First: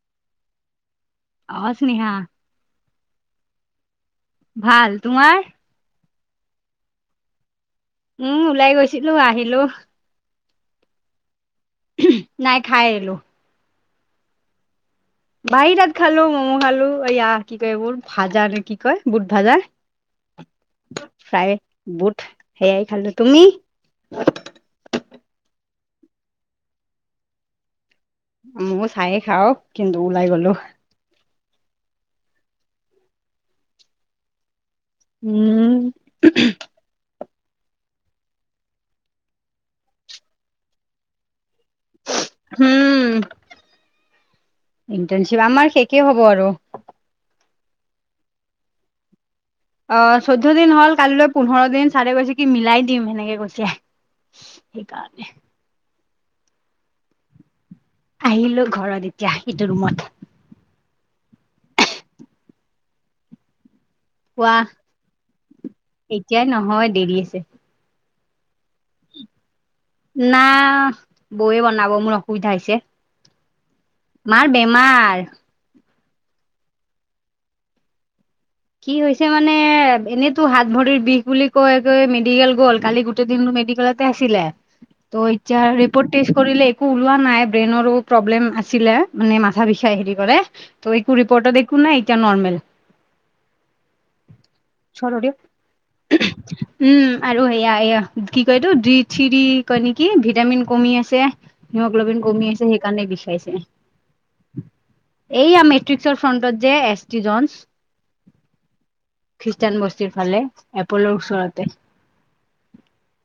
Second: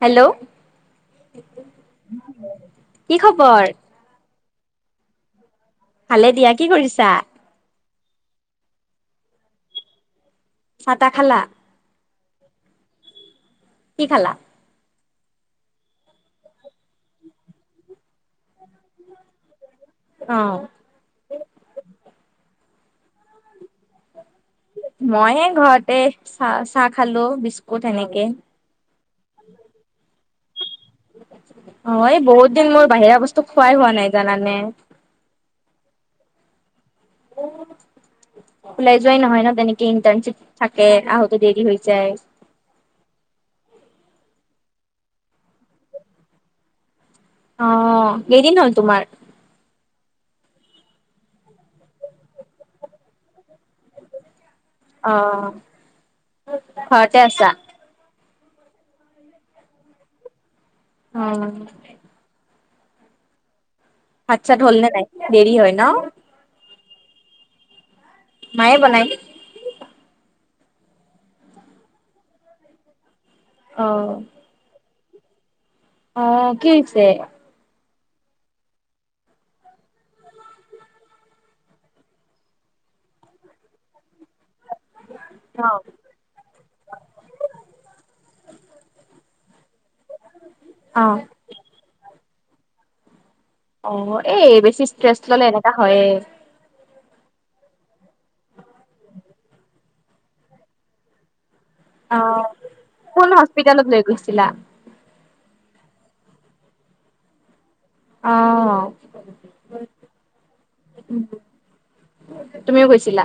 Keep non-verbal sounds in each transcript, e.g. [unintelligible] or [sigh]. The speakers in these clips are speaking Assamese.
হেল্ল' অ স্নেহা কি খবৰ ভাল তোমাৰ? ভালে দিয়া কি কৰিছা? উম ওলাই গৈছিলো আহিলো চা তা খালা নাই খাই আহিলো কি খালা বাহিৰত খালো মমো খালো এইয়া কি কয় এইবোৰ ভাজা নে কি কয় বুট ভাজা অ প্ৰায়ে বুট সেয়াই খালো তুমি মই ঘৰতে চাহ চাহ খালো বিস্কুট সেনেকে ময়ো চায়ে খাও কিন্তু ওলাই গলো অ এই বহুত দিন মোৰ বাহিৰা বস্তু খোৱাই হোৱা নাই জানানে উম ওলাই যোৱাই নহয় ন তেনেকে ইণ্টাৰ্ণশ্বিপ থাকে আহোতে দেৰি হৈ যায় উম ইণ্টাৰণশ্বিপ আমাৰ শেষেই হ'ব আৰু অ', কেইদিন হ'ল তোমাৰ? অ' চৈধ্য দিন হল, কালিলৈ পোন্ধৰ দিন চাৰে কৈছে কি মিলাই দিম সেনেকে কৈছে। সেইকাৰণে অ' ঘৰতে আছা? আহিলো ঘৰত এতিয়া, ইটো ৰুমত। অ'। কোৱা ভাত-চাত হ'ল নে নাই, দেৰি হয় ন? এতিয়াই নহয়, দেৰি আছে। মায়ে বনাই? না বৌয়ে বনাব, মোৰ অসুবিধা হৈছে। অ'। মাৰ বেমাৰ। অ কি হৈছে? কি হৈছে মানে? এনেইতো হাত-ভৰিৰ বিষ বুলি কয় কৈ মেডিকেল গ'ল, কালি গোটেই দিনতো মেডিকেলত আছিলে। [inaudible] ত' এতিয়া অ ৰিপৰ্ট টেষ্ট কৰিলে। একো ওলোৱা নাই ব্ৰেইনৰো প্ৰব্লেম আছিলে। মানে মাথা বিষাই হেৰি কৰে, ত' অ একো ৰিপৰ্ট একো নাই। এতিয়া নৰ্মেল। অঁ, এই বেছি ষ্ট্ৰেছ ললে এনেকা হয়ে। উম, আৰু সেয়া কি কয় এইটো? ডি-থ্ৰি কয় নেকি? ভিটামিন কমি আছে। অ হিম'গ্ল'বিন কমি আছে, সেইকাৰণে কোন বিষাইছে। হস্পিতালত লৈ গৈছিলা এইয়া মেট্ৰিকছৰ ফ্ৰণ্টত যে এছ টি জন। অ'। খ্ৰীষ্টান বস্তিৰ ফালে, এপ'ল'ৰ ওচৰতে। তুমিও গৈছিলা?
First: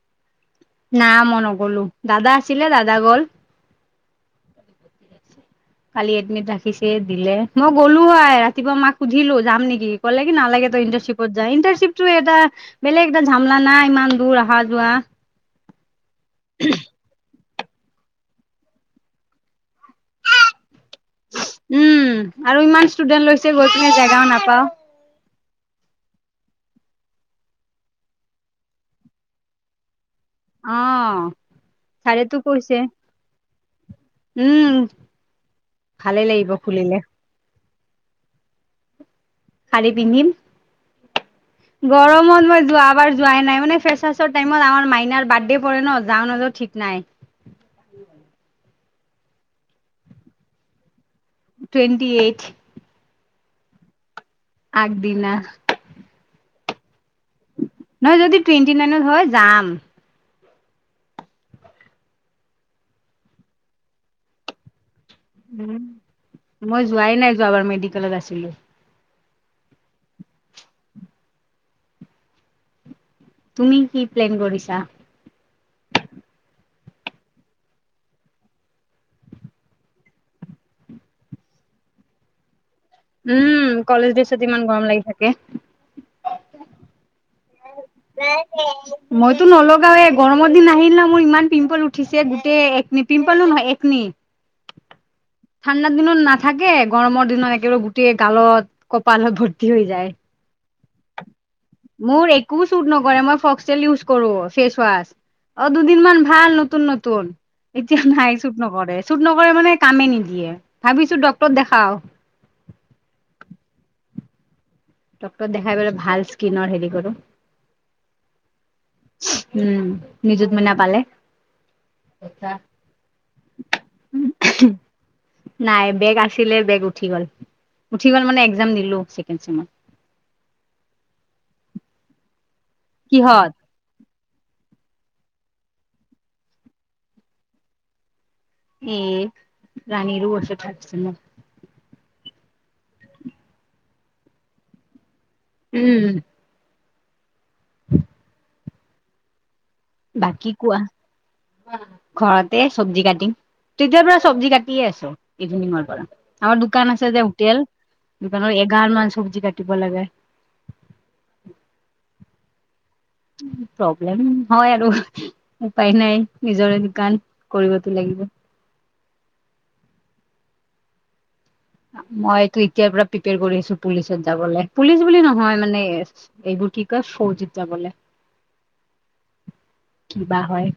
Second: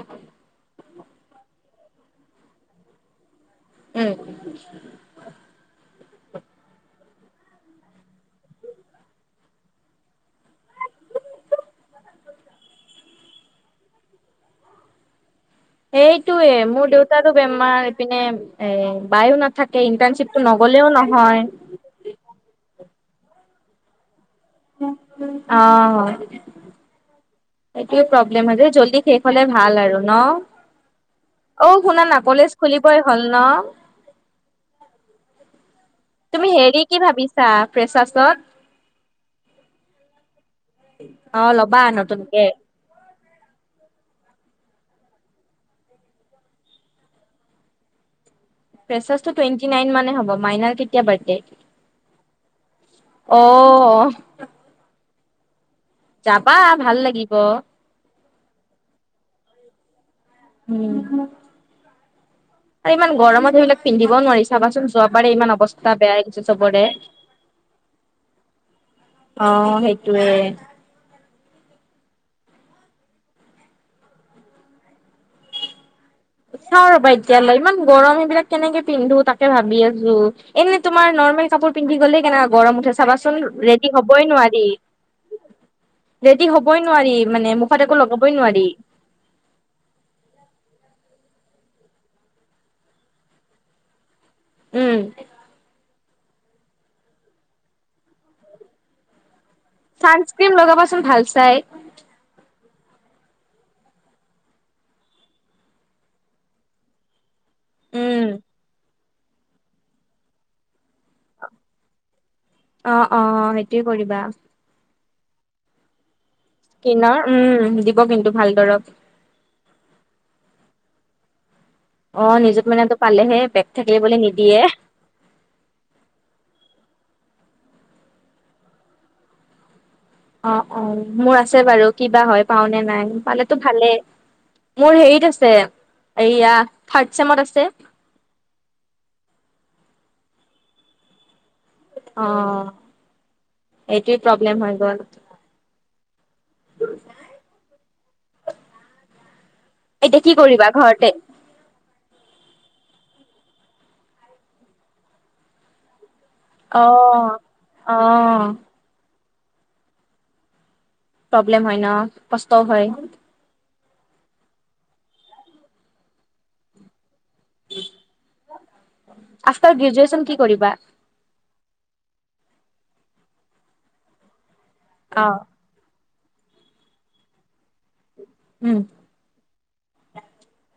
না মই নগলো দাদা আছিলে, দাদা গল। উম [unintelligible] কালি এডমিট ৰাখিছে, দিলে মই গ'লো হয় ৰাতিপুৱা মাক সুধিলো যাম নেকি? ক'লে কি নালাগে, তই ইণ্টাৰ্ণশ্বিপত যা। ইণ্টাৰ্ণশ্বিপটো এটা বেলেগ এটা ঝামলা নাই, ইমান দূৰ অহা-যোৱা। সেইটোয়ে মোৰ দেউতাতো বেমাৰ, এইপিনে এ বায়ো নাথাকে ইণ্টাৰ্ণশ্বিপটো নগলেও নহয়। উম' আৰু ইমান ষ্টুডেণ্ট লৈছে, গৈ পিনে জেগাও নাপাওঁ। অ'। এইটোয়ে প্ৰব্লেম, জল্দি শেষ হলে ভাল আৰু ন। অ অ' শুনা না, ছাৰেতো কলেজ কৈছে খুলিবই হ'ল ন'। উম'। ভালে তুমি লাগিব হেৰি খুলিলে কি ভাবিছা ফ্ৰেছাছত? শাৰী পিন্ধিম। অ ল'বা নতুনকে গৰমত মই যোৱাবাৰ যোৱাই নাই মানে, ফ্ৰেছাৰ্ছৰ টাইমত আমাৰ মাইনাৰ বাৰ্থডে পৰে ন, যাওঁ নাযাওঁ ঠিক নাই। ফ্ৰেছাৰ্ছটো টুৱেণ্টি নাইন মানে হব। মাইনাৰ কেতিয়া বাৰ্থডে? Twenty eight. অ' আগ দিনা। যাবা ভাল লাগিব। নহয় যদি টুৱেণ্টি নাইনত হয় যাম উম আৰু ইমান গৰমত সেইবিলাক পিন্ধিব নোৱাৰি চাবাচোন যোৱাবাৰ ইমান উম। অৱস্থা বেয়া হৈ গৈছে মই চবৰে যোৱাই নাই যোৱাবাৰ মেডিকেলত আছিলো। অ সেইটোয়ে তুমি কি প্লেন কৰিছা চাওঁ ৰ'বা এতিয়ালৈ ইমান গৰম সেইবিলাক কেনেকে পিন্ধো তাকে ভাবি আছো এনে তোমাৰ নৰ্মেল কাপোৰ পিন্ধি গলে কেনেকা গৰম উঠে চাবাচোন উম ৰেডি কলেজ হবই ড্ৰেছত ইমান নোৱাৰি গৰম লাগি থাকে। ৰেডি হবই নোৱাৰি মানে মুখত একো লগাবই নোৱাৰি মইতো নলগাও এ গৰমৰ দিন আহিল না মোৰ ইমান পিম্পল উঠিছে গোটেই একনি পিম্পলো নহয় একনি উম ঠাণ্ডাৰ দিনত নাথাকে গৰমৰ দিনত একেবাৰে গোটেই গালত কপালত ভৰ্তি হৈ যায় চানচক্ৰীম লগাবাচোন ভাল চাই মোৰ একো চুট নকৰে মই ফক্সেল ইউজ কৰো ফেচৱাচ অ দুদিনমান ভাল নতুন নতুন এতিয়া উম। নাই চুট নকৰে চুট নকৰে মানে কামে নিদিয়ে ভাবিছো ডক্তৰক দেখাও অ অ অ সেইটোয়ে কৰিবা ডক্তৰক দেখাই পেলাই ভাল স্কিনৰ হেৰি কৰো কিনৰ উম দিব কিন্তু ভাল দৰৱ উম নিযুত মইনা পালে অ নিযুত মইনাটো পালেহে ব্ৰেক থাকিলে বোলে নিদিয়ে নাই ব্ৰেক আছিলে ব্ৰেক উঠি গল উঠি গল মানে এক্সাম দিলো চেকেণ্ড ছেমত অ অ মোৰ আছে বাৰু কিবা হয় পাও নে নাই কিহত পালেতো ভালে মোৰ হেৰিত আছে এইয়া থাৰ্ড ছেমত আছে উম ৰাণীৰো আছে থাৰ্ড ছেমত অ এইটোয়ে প্ৰব্লেম হৈ গল উম [unintelligible] এতিয়া কি বাকি কৰিবা কোৱা ঘৰতে কোৱা ঘৰতে চব্জি কাটিং তেতিয়াৰ পৰা চব্জি কাটিয়ে আছ ইভিনিংৰ পৰা আমাৰ অ দোকান আছে যে হোটেল অ দোকানৰ এগাল মান চব্জি কাটিব লাগে প্ৰব্লেম হয় ন কষ্টও হয় প্ৰব্লেম হয় আৰু উপায় নাই নিজৰে দোকান কৰিবতো লাগিব আফটাৰ গ্ৰেজুৱেচন কি কৰিবা মইতো এতিয়া পৰা প্ৰিপেয়াৰ কৰি আছো পুলিচত যাবলে পুলিচ বুলি অ নহয় মানে এইবোৰ কি কয় ফৌজিত যাবলে উম কি বা হয়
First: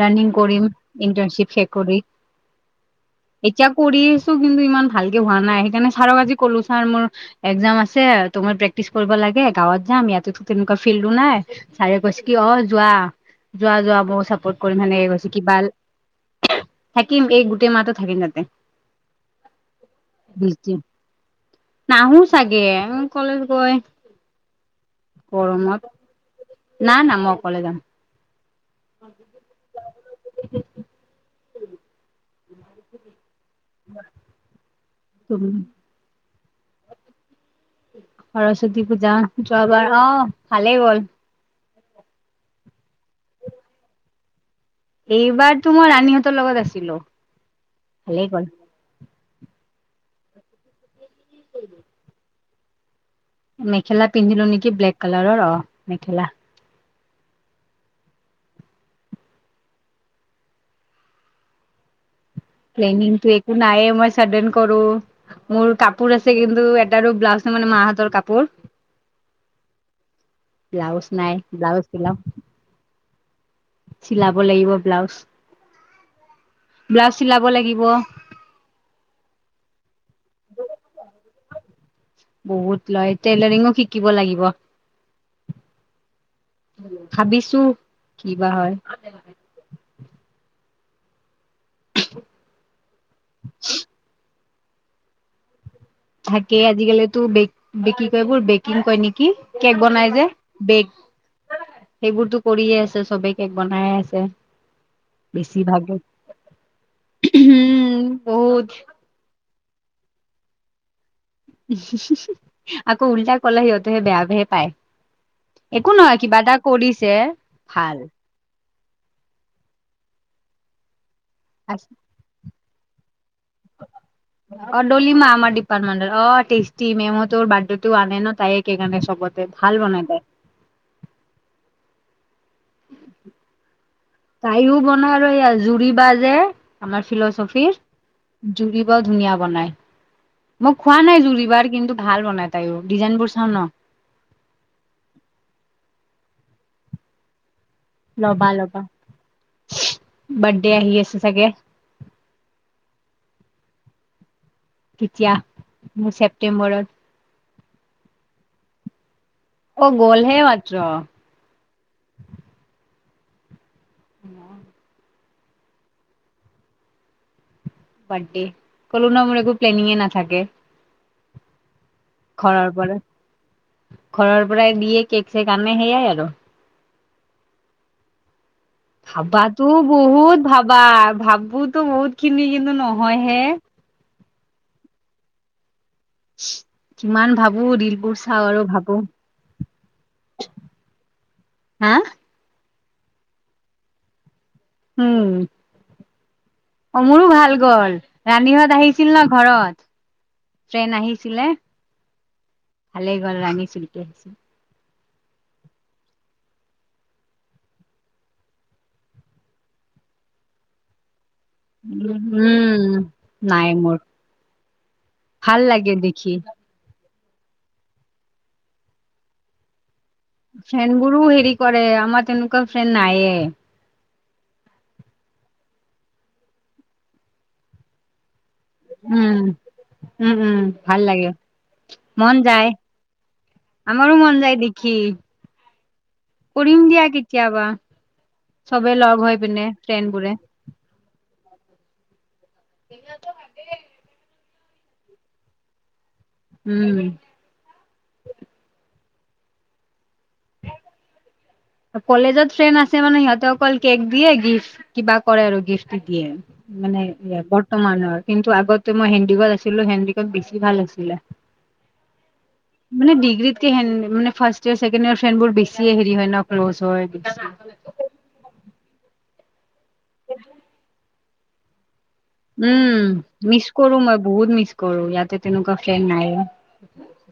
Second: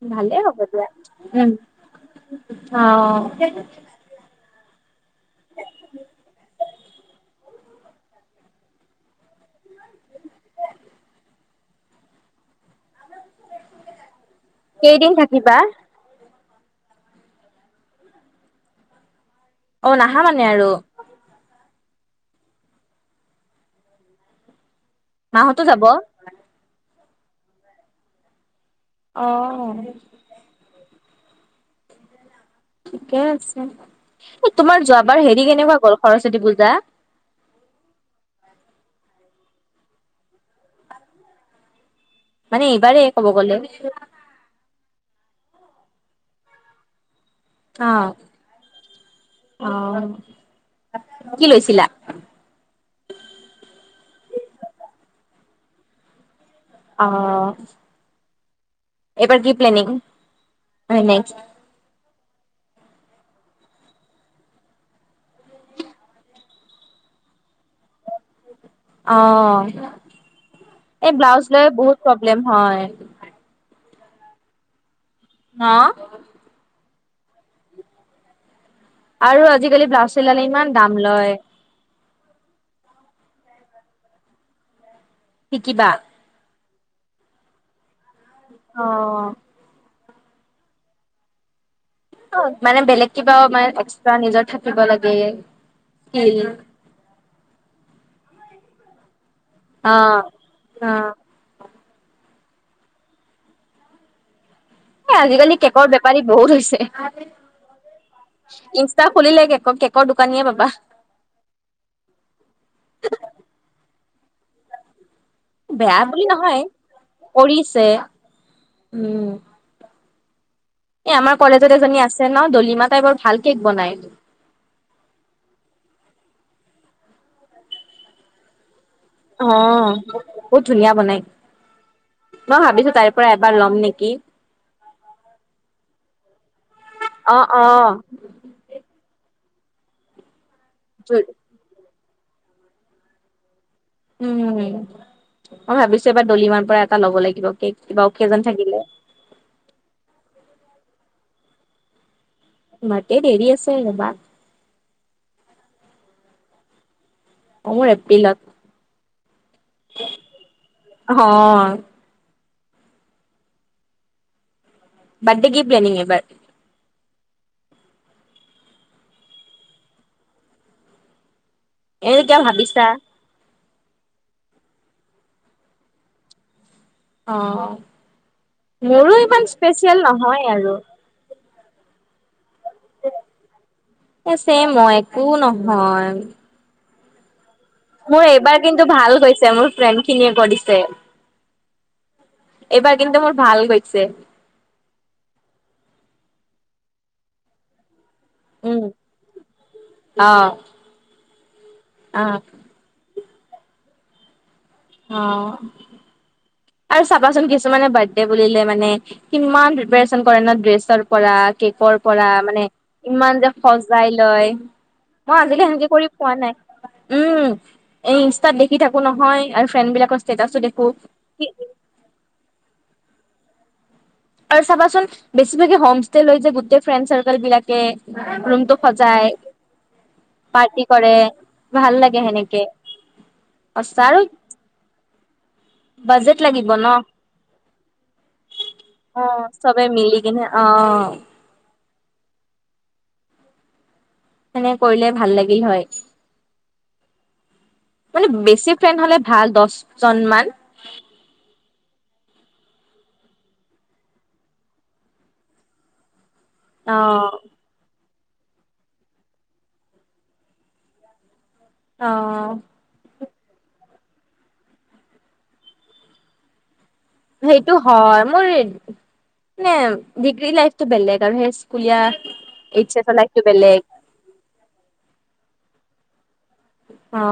ৰাণিং ভালেই হ'ব কৰিম দিয়া উম ইণ্টাৰ্ণশ্বিপ শেষ কৰি অ এতিয়া কৰি মোৰ কিন্তু ইমান ভালকে হোৱা নাই সেইকাৰণে ছাৰক আজি কলো ছাৰ মোৰ এক্সজাম আছে তোমাৰ প্ৰেক্টিচ কৰিব লাগে গাঁৱত যাম ইয়াতেতো তেনেকুৱা ফিল্ডো নাই ছাৰে কৈছ কি অ যোৱা যোৱা যোৱা মইয়ো চাপৰ্ট কৰিম হেনেকে কেইদিন কৈছে থাকিবা কিবা থাকিম এই গোটেই মাহটো থাকিম তাতে অ নাহা মানে আৰু ইষ্টিম নাহো চাগে কলেজ গৈ মাহতো যাব গৰমত, না না মই অকলে যাম। অ ঠিকে আছে, এ তোমাৰ যোৱাবাৰ হেৰি তুমি কেনেকুৱা গ'ল সৰস্বতী পূজা? সৰস্বতী পূজা, যোৱাবাৰ অ ভালেই গ'ল। মানে এইবাৰে ক'ব গ'লে। এইবাৰতো মই ৰাণীহঁতৰ লগত আছিলো। আ ভালেই গ'ল আহ, কি লৈছিলা? মেখেলা পিন্ধিলো নেকি ব্লেক কালাৰৰ, অ মেখেলা। অ এইবাৰ কি প্লেনিং অই নেক্স প্লেনিং তো একো নাইয়ে মই চাডেন কৰো। মোৰ কাপোৰ আছে কিন্তু এটাৰো ব্লাউজ নাই মানে মাহঁতৰ কাপোৰ। অ এ ব্লাউজ লৈ বহুত প্ৰব্লেম হয়। চিলাব লাগিব ব্লাউজ। হা ব্লাউজ চিলাব লাগিব। আৰু আজি-কালি ব্লাউজ চিলালে ইমান দাম লয়। বহুত লয় টেইলাৰিঙো শিকিব লাগিব। শিকিবা ভাবিছো কি বা হয় অ অ মানে বেলেগ কিবাও মানে এক্সট্ৰা নিজৰ থাকিব লাগে। স্কিল তাকে আজি-কালিতো বেক কি কয় এবোৰ বেকিং কয় নেকি কেক অ বনাই যে, বেক অ সেইবোৰতো কৰিয়ে আছে চবে কেক বনায়ে আছে। এ আজি-কালি বেছি কেকৰ ভাগে বেপাৰী বহুত হৈছে উম বহুত ইচ টা খুলিলে কেক কেকৰ দোকানীয়ে পাবা। হু হু হু আকৌ উল্টা কলে সিহঁতেহে বেয়া ভে পায়। একো বেয়া নহয় বুলি কিবা এটা কৰিছে কৰিছে ভাল। উম এ আমাৰ কলেজত এজনী আছে ন ডলিমা তাই বৰ ভাল কেক বনাই। [unintelligible] অ ডলিমা আমাৰ ডিপাৰ্টেণ্ট অ টেষ্টি মেম হতৰ বাৰ্থডে টো আনে ন তাইয়ে কেক আনে চবত অ বহুত ধুনীয়া বনাই মই ভাবিছো তাইৰ পৰা এবাৰ লম নেকি তাইও বনা আৰু এই জুৰি বা যে আমাৰ ফিলচফিৰ উম জুৰি বাও ধুনীয়া বনাই মই খোৱা নাই জুৰি বাৰ কিন্তু ভাল বনাই তাইও ডিজাইন বোৰ চাওঁ ন। উম মই ভাবিছো এবাৰ দলিমাৰ পৰা এটা ল'ব লাগিব কেক। কিবা অকেজন ল'বা থাকিলে। ল'বা বাৰ্থডে আহি আছে চাগে। বাৰ্থডে দেৰি আছে ৰবা। কেতিয়া মোৰ ছেপটেম্বৰত। অ মোৰ এপ্ৰিলত। অ' গ'লহে মাত্ৰ। অ উম বাৰ্থডে কি প্লেনিং এইবাৰ বাৰ্থডে, কলো ন মোৰ একো প্লোনিং নাথাকে। এ কিবা খৰৰ ভাবিছা পৰা, খৰৰ পৰাই দিয়ে কেক চেক আনে সেইয়াই আৰু। অ। মোৰো ইমান ভাবাতো স্পেচিয়েল বহুত নহয় আৰু। ভাবা, ভাবোতো বহুত খিনি কিন্তু নহয় হে। এই ছেম অ একো নহয়। কিমান ভাবো দিল মোৰ এইবাৰ কিন্তু ভাল হৈছে মোৰ ফ্ৰেণ্ড খিনিয়ে কৰিছে। হা এইবাৰ কিন্তু মোৰ ভাল গৈছে। উম। অ মোৰো ভাল গ'ল। ৰানিঙত উম। আহিছিল ন ঘৰত, অ', ফ্ৰেন আহিছিলে। অ। ভালেই গ'ল ৰানিং চলকি আহিছোঁ। অ। আৰু চাবাচোন কিছুমানে বাৰ্থডে বুলিলে মানে, কিমান প্ৰিপাৰেচন কৰে ন ড্ৰেছৰ পৰা। কেকৰ পৰা মানে, উম ইমান যে নাই মোৰ সজাই লয়। মই ভাল আজিলৈ সেনেকে লাগে কৰি দেখি পোৱা নাই। উম, এই ইনষ্টাত দেখি থাকো নহয় আৰু ফ্ৰেণ্ড বিলাকৰ- ষ্টেটাচো দেখো। ফ্ৰেণ্ড বোৰো হেৰি কৰে, আমাৰ তেনেকুৱা ফ্ৰেণ্ড নাইয়ে। আৰু চাবাচোন, বেছিভাগে হোমষ্টেলৈ যে গোটেই ফ্ৰেণ্ড চাৰ্কল বিলাকে ৰুম- টো সজায়, উম উম উম পাৰ্টি ভাল কৰে, লাগে ভাল লাগে মন সেনেকে। যায় অ আমাৰো চাল, মন যায় দেখি বাজেট লাগিব কৰিম দিয়া ন'? কেতিয়াবা, চবে লগ অ', হৈ পিনে, চবে ফ্ৰেণ্ড মিলি বোৰে। কিনে অ। [unintelligible] সেনে কৰিলে ভাল লাগিল হয়। উম। মানে বেছি ফ্ৰেণ্ড হ'লে ভাল দহজন মান। কলেজত ফ্ৰেণ্ড আছে মানে সিহঁতে অকল কেক দিয়ে গিফ্ট কিবা কৰে আৰু গিফ্ট দিয়ে। মানে অ', বৰ্তমানৰ, কিন্তু আগতে মই হেণ্ডিকত আছিলো হেণ্ডিকত বেছি ভাল আছিলে। অ। মানে ডিগ্ৰীতে হেন মানে first year, second year, friend বোৰ বেছিয়ে হেৰি হয় ন ক্ল'জ হয়। টো হয়, মোৰ মানে ডিগ্ৰী লাইফতটো বেলেগ আৰু সেই স্কুলীয়া এইচ উম, এছৰ লাইফটো মিছ বেলেগ কৰো মই বহুত মিছ কৰো ইয়াতে তেনেকুৱা ফ্ৰেণ্ড নাই। অ।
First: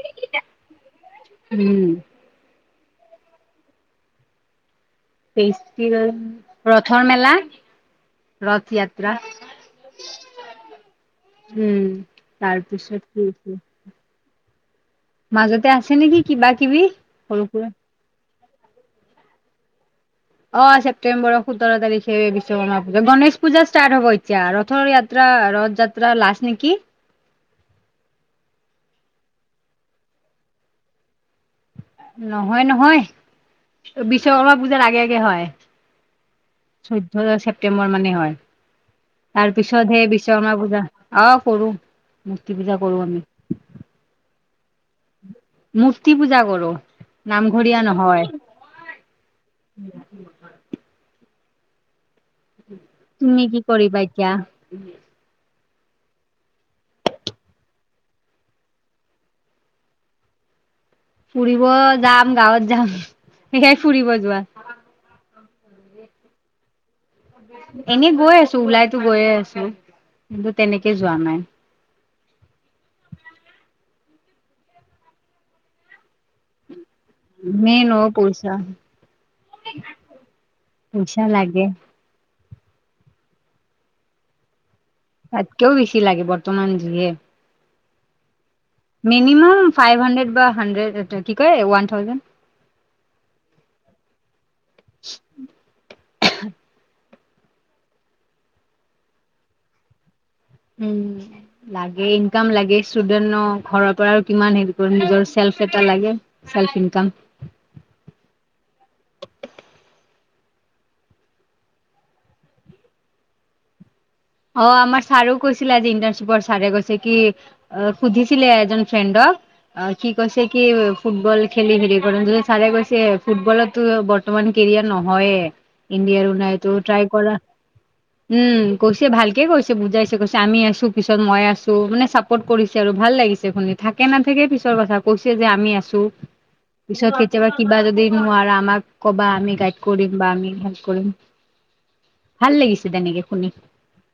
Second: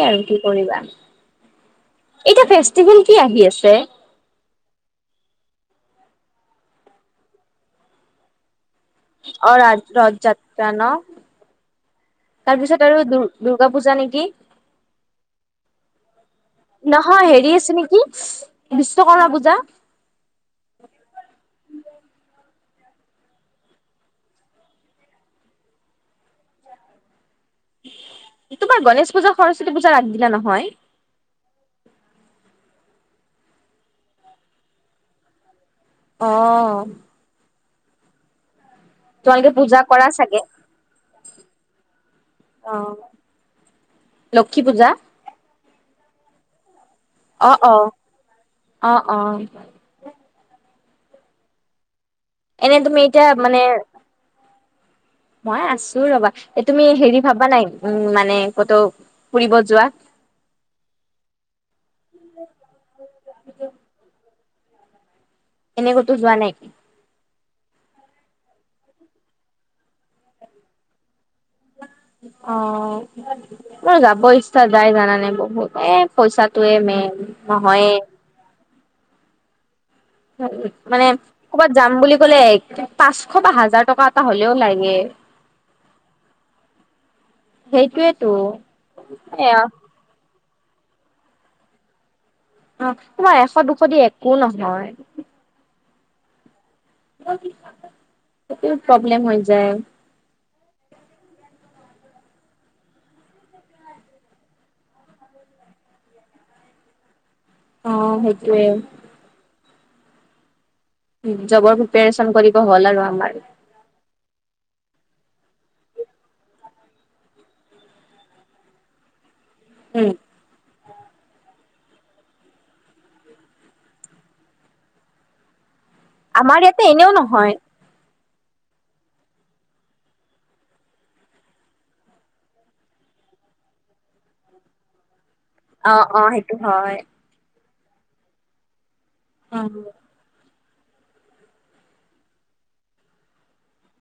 এয়া আৰু কি কৰিবা। উম। এতিয়া ফেষ্টিভেল কি আহি আছে? ফেষ্টিভেল, ৰথৰ মেলা। ৰথয়াত্ৰা। অ' ৰথযাত্ৰা ন। উম, তাৰপিছত আৰু কি দুৰ আছিল দুৰ্গা পূজা নেকি? মাজতে আছে নেকি কিবা কিবি নহয় সৰু হেৰি সুৰা আছে নেকি, বিশ্বকৰ্মা পূজা। অ' ছেপ্টেম্বৰ সোতৰ তাৰিখে বিশ্বকৰ্মা পূজা। গণেশ পূজা ষ্টাৰ্ট হব এতিয়া ৰথৰ য়াত যাত্ৰা ৰথ যাত্ৰা লাষ্ট নেকি? এইটো বাৰ গণেশ পূজা সৰস্বতী পূজাৰ আগ দিনা নহয়? নহয়, নহয়, বিশ্বকৰ্মা পূজাৰ আগে আগে হয়। অ'। চৈধ্য ছেপ্টেম্বৰ মানে হয়। তোমালোকে তাৰ পূজা পিছত হে কৰা চাগে বিশ্বকৰ্মা পূজা, অ' কৰো মূৰ্তি পূজা কৰো আমি। লক্ষী পূজা। মূৰ্তি পূজা কৰো, অ অ নামঘৰীয়া নহয়। অ অ এনে এতিয়া তুমি মানে কি কৰিবা এতিয়া? মই আছো ৰবা, এই তুমি হেৰি ভাবা নাই উম মানে কতো ফুৰিব যোৱা? ফুৰিব যাম গাঁৱত যাম, সেইয়াই ফুৰিব যোৱা। এনে কতো যোৱা নাই? এনেই গৈ আছো ওলাইতো গৈয়ে আছো, কিন্তু তেনেকে যোৱা নাই। অ'। মোৰ যাব ইচ্ছা যায় জানানে বহুত এ' পইচাটোয়ে মেইন। মেইন নহয়ে অ' পইচা। মানে পইচা লাগে ক'ৰবাত যাম বুলি ক'লে পাঁচশ বা হাজাৰ টকা এটা হ'লেও লাগে। তাতকেও বেছি লাগে বৰ্তমান যিয়ে। সেইটোৱেতো। মিনিমাম ফাইভ হাণ্ড্ৰেড বা হানড্ৰেড কি কয় ওৱান থাউজেণ্ড। অ' তোমাৰ এশ দুশ দি একো নহয়। সেইটোৱে প্ৰব্লেম হৈ যায়। উম। লাগে ইনকাম লাগে ষ্টুডেন ঘৰৰ পৰা আৰু কিমান হেৰি কৰে নিজৰ চেল্ফ এটা লাগে। Self income. অ' সেইটোৱে। জবৰ প্ৰিপেৰেচন কৰিব হ'ল আৰু আমাৰ। অ' আমাৰ ছাৰো কৈছিলে আজি ইণ্টাৰ্নশ্বিপৰ ছাৰে কৈছে কি অ সুধিছিলে এজন ফ্ৰেণ্ডক অ উম সি কৈছে কি ফুটবল খেলি হেৰি কৰিম যদি ছাৰে কৈছে ফুটবলতো বৰ্তমান কেৰিয়াৰ নহয়ে ইণ্ডিয়াৰো আমাৰ নাইতো ইয়াতে ট্ৰাই এনেও কৰা নহয় উম কৈছ ভালকে কৈছে বুজাইছে কৈছে আমি আছো পিছত মই আছো মানে চাপোৰ্ট কৰিছে আৰু ভাল লাগিছে শুনি থাকে নাথাকে পিছৰ কথা কৈছে যে আমি অ আছো অ সেইটো হয় পিছত কেতিয়াবা কিবা যদি নোৱাৰা আমাক ক'বা আমি গাইড উম কৰিম বা আমি হেল্প কৰিম, ভাল লাগিছে তেনেকে শুনি।